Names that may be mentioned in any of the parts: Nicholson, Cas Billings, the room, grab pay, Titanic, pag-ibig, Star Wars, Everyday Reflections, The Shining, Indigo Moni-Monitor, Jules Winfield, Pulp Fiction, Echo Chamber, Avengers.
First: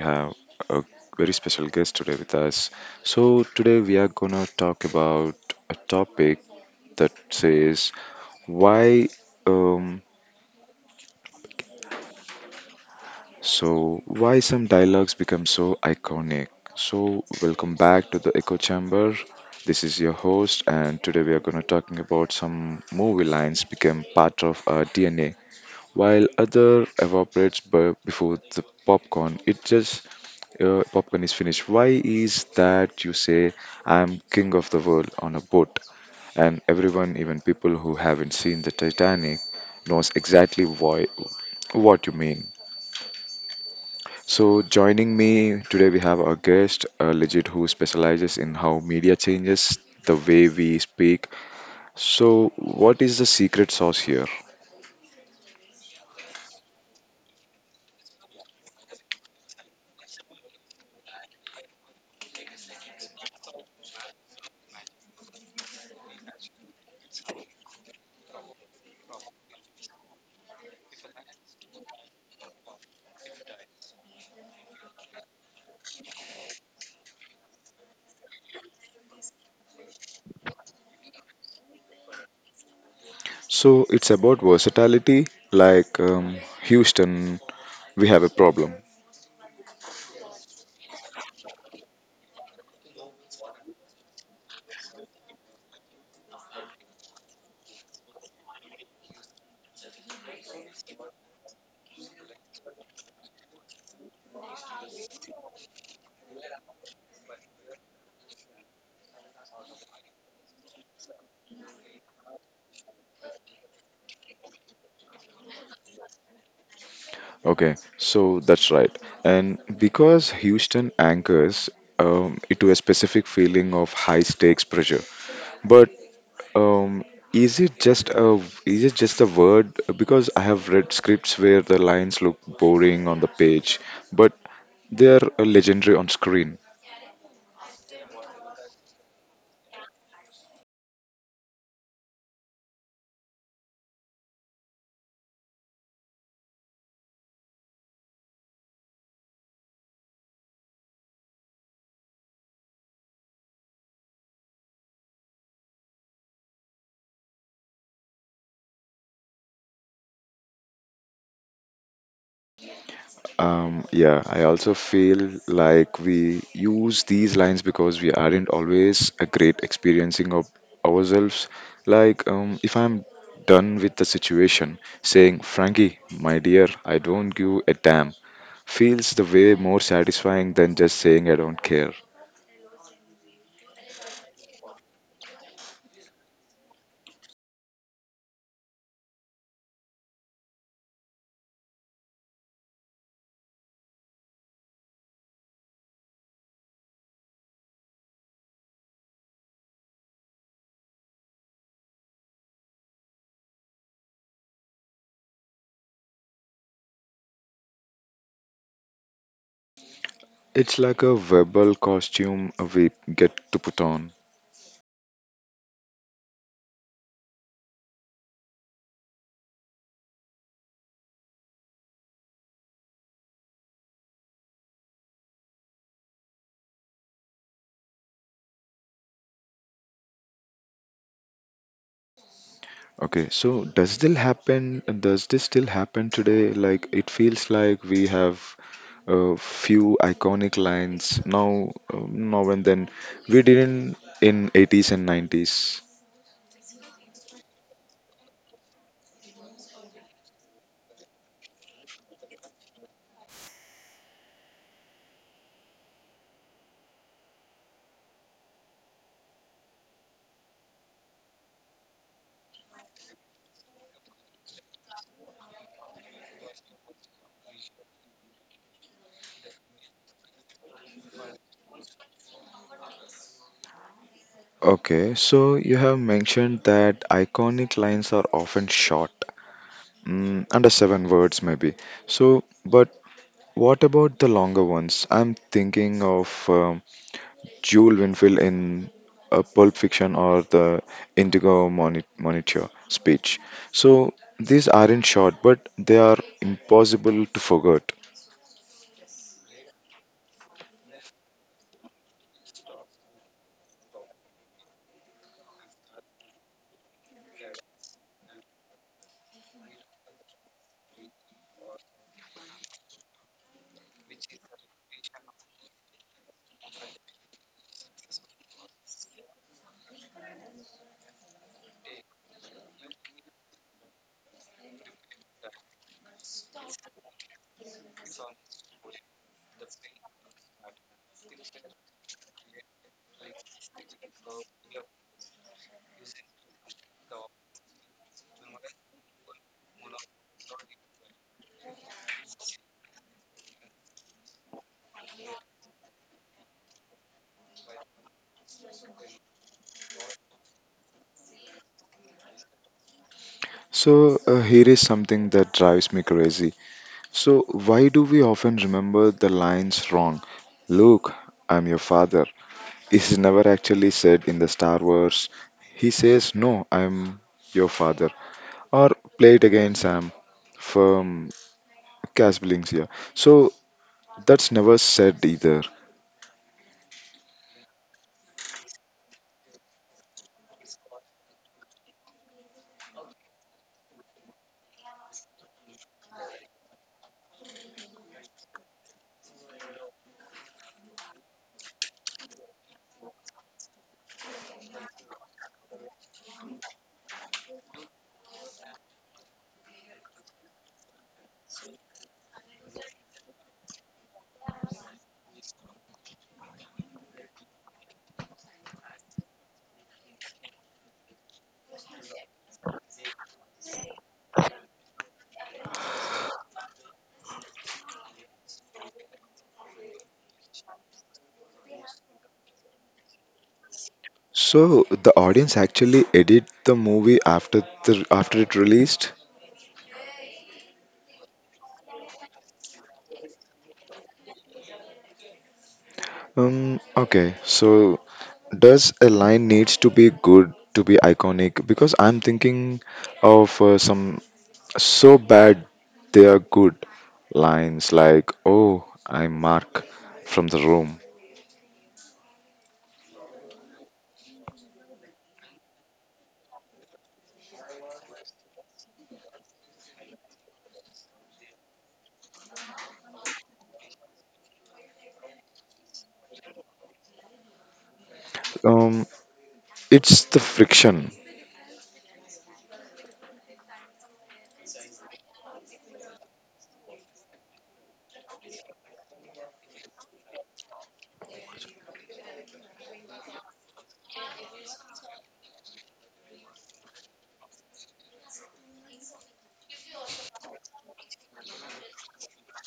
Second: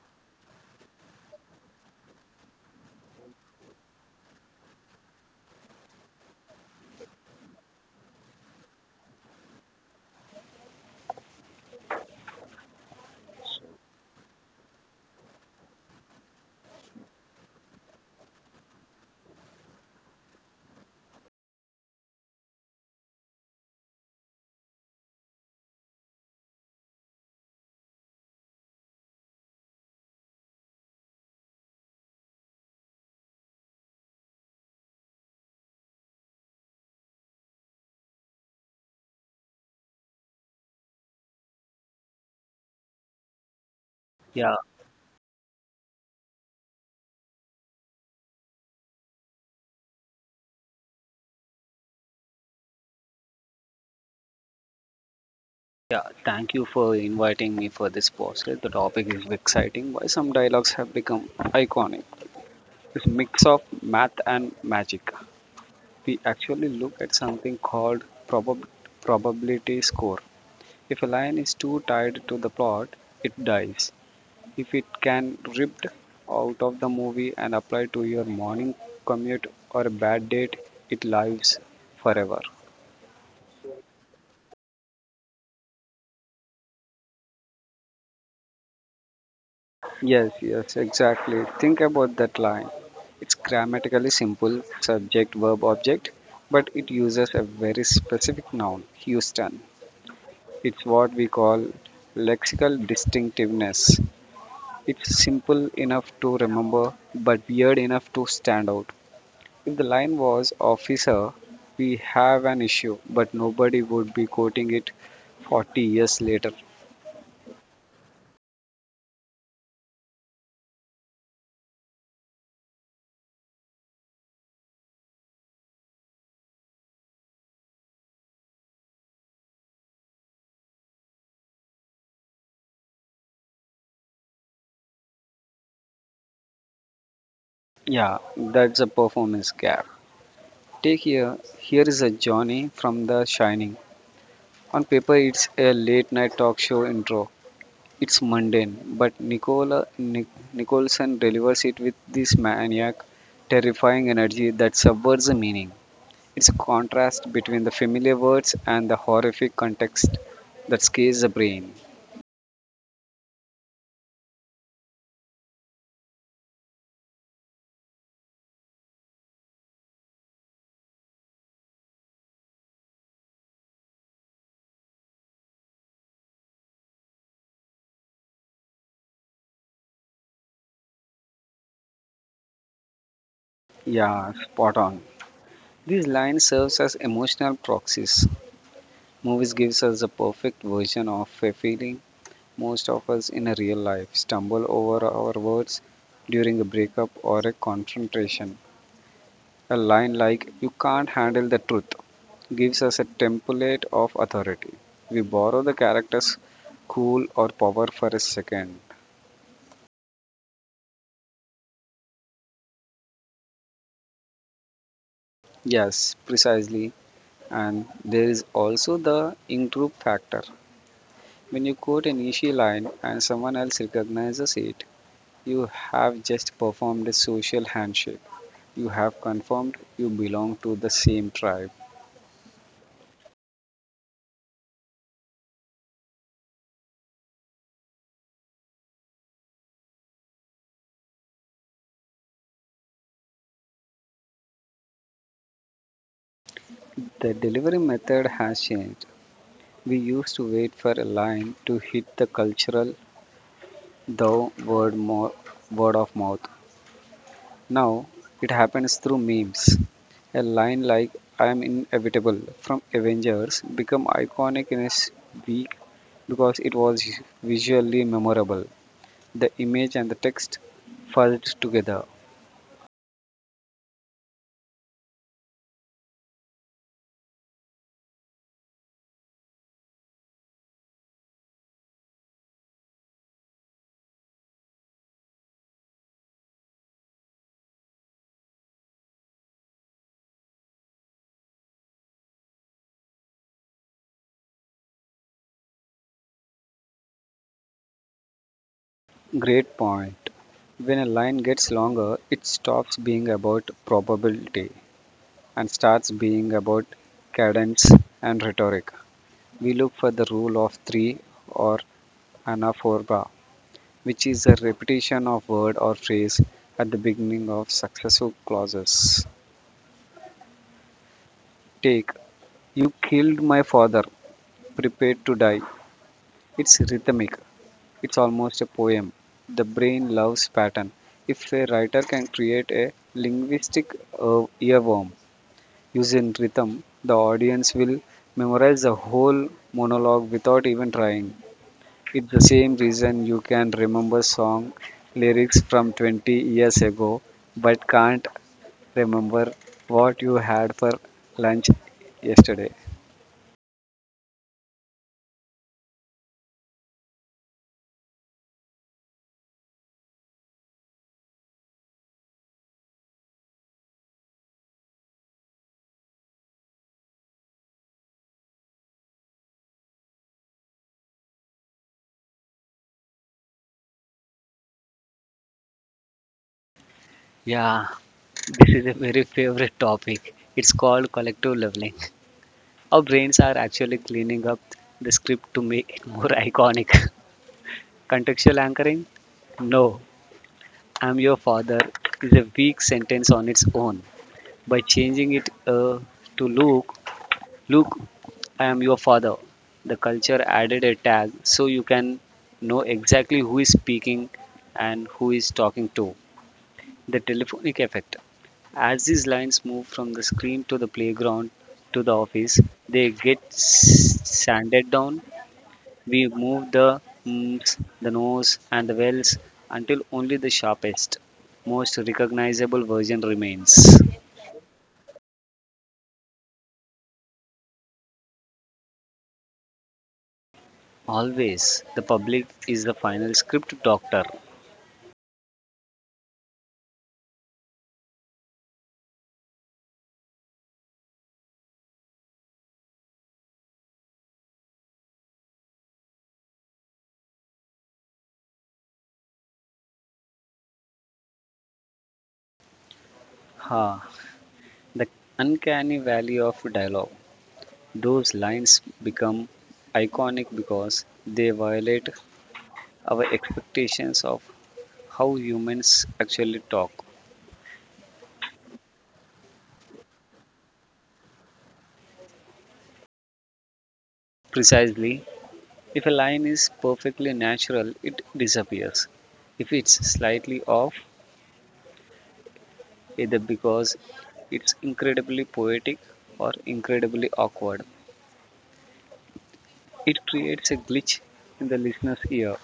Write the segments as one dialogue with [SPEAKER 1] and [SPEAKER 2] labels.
[SPEAKER 1] have a very special guest today with us. So today we are gonna talk about a topic that says why, um, why some dialogues become so iconic. So welcome back to the Echo Chamber. This is your host, and today we are gonna talking about some movie lines became part of our DNA, while other evaporates before the popcorn. It just popcorn is finished. Why is that? You say I'm king of the world on a boat, and everyone, even people who haven't seen the Titanic, knows exactly why what you mean.
[SPEAKER 2] Yeah,
[SPEAKER 1] So joining me today, we have our guest, Legit, who specializes in how media changes the way we speak. So what is the secret sauce here?
[SPEAKER 2] yeah. Thank you for inviting me for this podcast. The topic is exciting. Why some dialogues have become iconic? It's mix of math and magic. We actually look at something called probability score. If a line is too tied to the plot, it dies. If it can ripped out of the movie and applied to your morning commute or a bad date, it lives forever.
[SPEAKER 1] So it's about versatility, like Houston, we have a problem.
[SPEAKER 2] Yes, yes, exactly. Think about that line. It's grammatically simple subject verb object, but it uses a very specific noun, Houston. It's what we call lexical distinctiveness. It's simple enough to remember, but weird enough to stand out. If the line was officer, we have an issue, but nobody would be quoting it 40 years later.
[SPEAKER 1] Okay, so that's right. And because Houston anchors it to a specific feeling of high stakes pressure, but um, is it just a is it just a word? Because I have read scripts where the lines look boring on the page, but they are legendary on screen.
[SPEAKER 2] Yeah, that's a performance gap. Take here is a Johnny from The Shining. On paper, it's a late night talk show intro. It's mundane, but Nicholson delivers it with this maniac, terrifying energy that subverts the meaning. It's a contrast between the familiar words and the horrific context that scares the brain.
[SPEAKER 1] Yeah, I also feel like we use these lines because we aren't always a great experiencing of ourselves. Like, if I'm done with the situation, saying, "Frankie, my dear, I don't give a damn," feels the way more satisfying than just saying I don't care.
[SPEAKER 2] Yeah, spot on. This line serves as emotional proxies. Movies gives us the perfect version of a feeling. Most of us in a real life stumble over our words during a breakup or a confrontation. A line like, you can't handle the truth, gives us a template of authority. We borrow the character's cool or power for a second.
[SPEAKER 1] It's like a verbal costume we get to put on.
[SPEAKER 2] Yes, precisely. And there is also the in group factor. When you quote an issue line and someone else recognizes it, you have just performed a social handshake. You have confirmed you belong to the same tribe.
[SPEAKER 1] Okay, so does this still happen today? Like it feels like we have a few iconic lines now, now and then. We didn't in 80's and 90's.
[SPEAKER 2] The delivery method has changed. We used to wait for a line to hit the cultural thou word, mo- word of mouth. Now it happens through memes. A line like I am inevitable from Avengers become iconic in week because it was visually memorable. The image and the text fused together.
[SPEAKER 1] Okay, so you have mentioned that iconic lines are often short, mm, under seven words maybe. So but what about the longer ones? I'm thinking of Jules Winfield in Pulp Fiction, or the Monitor speech. So these aren't short, but they are impossible to forget.
[SPEAKER 2] Great point. When a line gets longer, it stops being about probability and starts being about cadence and rhetoric. We look for the rule of three or anaphora, which is a repetition of word or phrase at the beginning of successive clauses. Take, you killed my father, prepare to die. It's rhythmic, it's almost a poem. The brain loves pattern. If a writer can create a linguistic earworm using rhythm, the audience will memorize the whole monologue without even trying. It's the same reason you can remember song lyrics from 20 years ago but can't remember what you had for lunch yesterday.
[SPEAKER 1] So here is something that drives me crazy. So why do we often remember the lines wrong? Luke, I'm your father. Is never actually said in the Star Wars. He says, "No, I'm your father." Or play it again, Sam, from Cas Billings here. So that's never said either.
[SPEAKER 2] Yeah, this is a very favorite topic. It's called collective leveling. Our brains are actually cleaning up the script to make it more iconic. Contextual anchoring? No, I'm your father is a weak sentence on its own. By changing it to Luke, Luke, I am your father. The culture added a tag so you can know exactly who is speaking and who is talking to. The telephonic effect. As these lines move from the screen to the playground to the office, they get sanded down. We move the "ms", the nose, and the wells until only the sharpest, most recognizable version remains.
[SPEAKER 1] So the audience actually edit the movie after the after it released.
[SPEAKER 2] Always, the public is the final script doctor.
[SPEAKER 1] Okay. So does a line needs to be good to be iconic? Because I'm thinking of some so bad they are good lines like, "Oh, I'm Mark from the room."
[SPEAKER 2] Ha! The uncanny valley of dialogue. Those lines become iconic because they violate our expectations of how humans actually talk.
[SPEAKER 1] Um. It's the friction.
[SPEAKER 2] Precisely, if a line is perfectly natural, it disappears. If it's slightly off, either because it's incredibly poetic or incredibly awkward. It creates a glitch in the listener's ear.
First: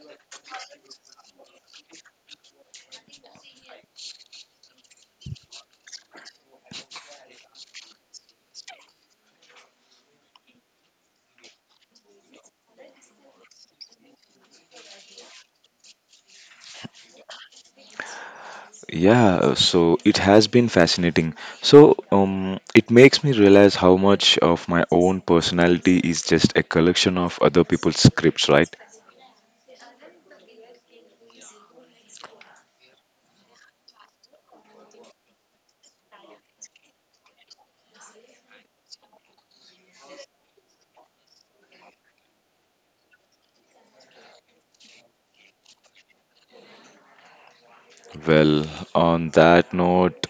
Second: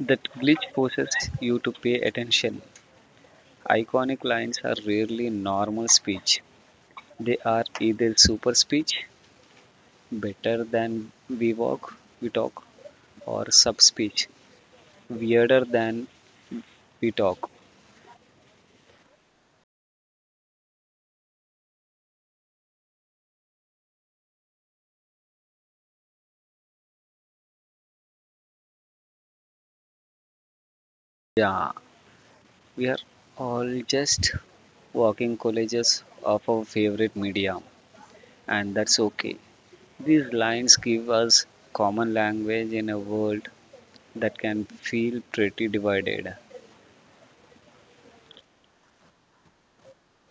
[SPEAKER 2] That glitch forces you to pay attention. Iconic lines are rarely normal speech. They are either super speech, better than we walk, we talk, or sub speech, weirder than we talk.
[SPEAKER 1] Yeah, so it has been fascinating. So, it makes me realize how much of my own personality is just a collection of other people's scripts, right?
[SPEAKER 2] Yeah, we are all just walking collages of our favorite media, and that's okay. These lines give us common language in a world that can feel pretty divided.
[SPEAKER 1] Well, on that note,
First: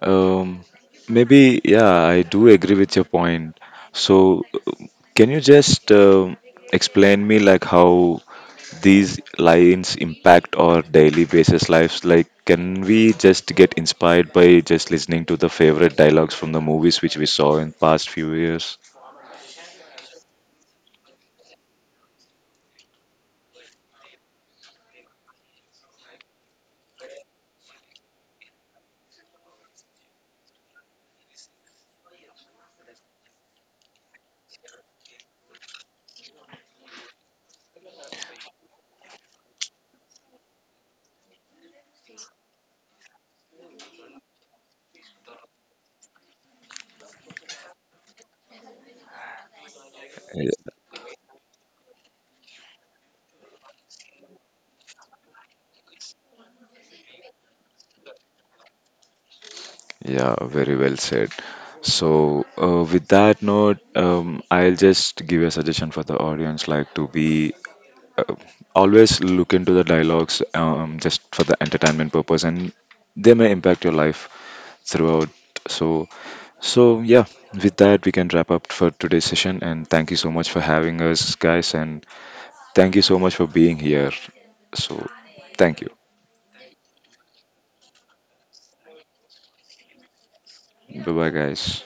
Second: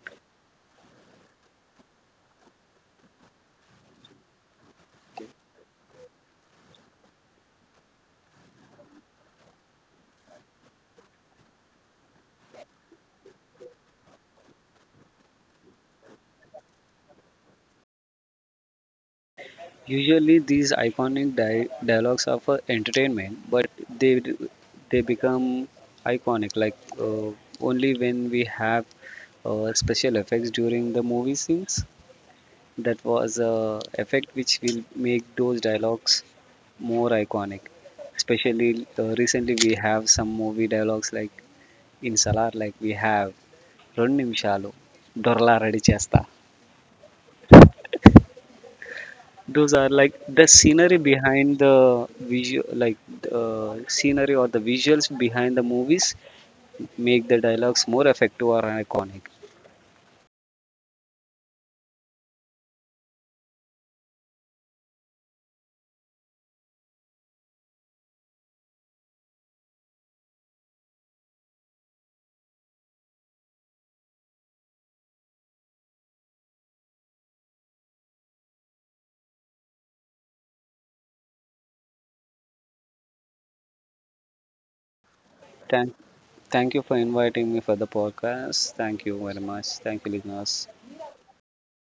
[SPEAKER 1] um, maybe, yeah, I do agree with your point. So, can you just explain me like how these lines impact our daily basis lives? Like can we just get inspired by just listening to the favorite dialogues from the movies which we saw in past few years?
[SPEAKER 2] Usually, these iconic dialogues are for entertainment, but they they become iconic like only when we have special effects during the movie scenes. That was a effect which will make those dialogues more iconic. Especially recently, we have some movie dialogues like in Salar, like we have రెండు నిమిషాలు దొరలా ready చేస్తా. Those are like the
[SPEAKER 1] Yeah,
[SPEAKER 2] scenery behind the view like scenery or the visuals behind the movies make the dialogues more effective or iconic.
[SPEAKER 1] yeah, very well said. So, with that note, I'll just give a suggestion for the audience, like to be uh, always look into the dialogues, just for the entertainment purpose, and they may impact your life throughout. So, yeah, with that, we can wrap up for today's session. And thank you so much for having us, guys. And thank you so much for being here. So, thank you.
[SPEAKER 2] Thank, thank you for inviting me for the podcast. Thank you very much. Thank you, listeners.
[SPEAKER 1] Bye bye, guys.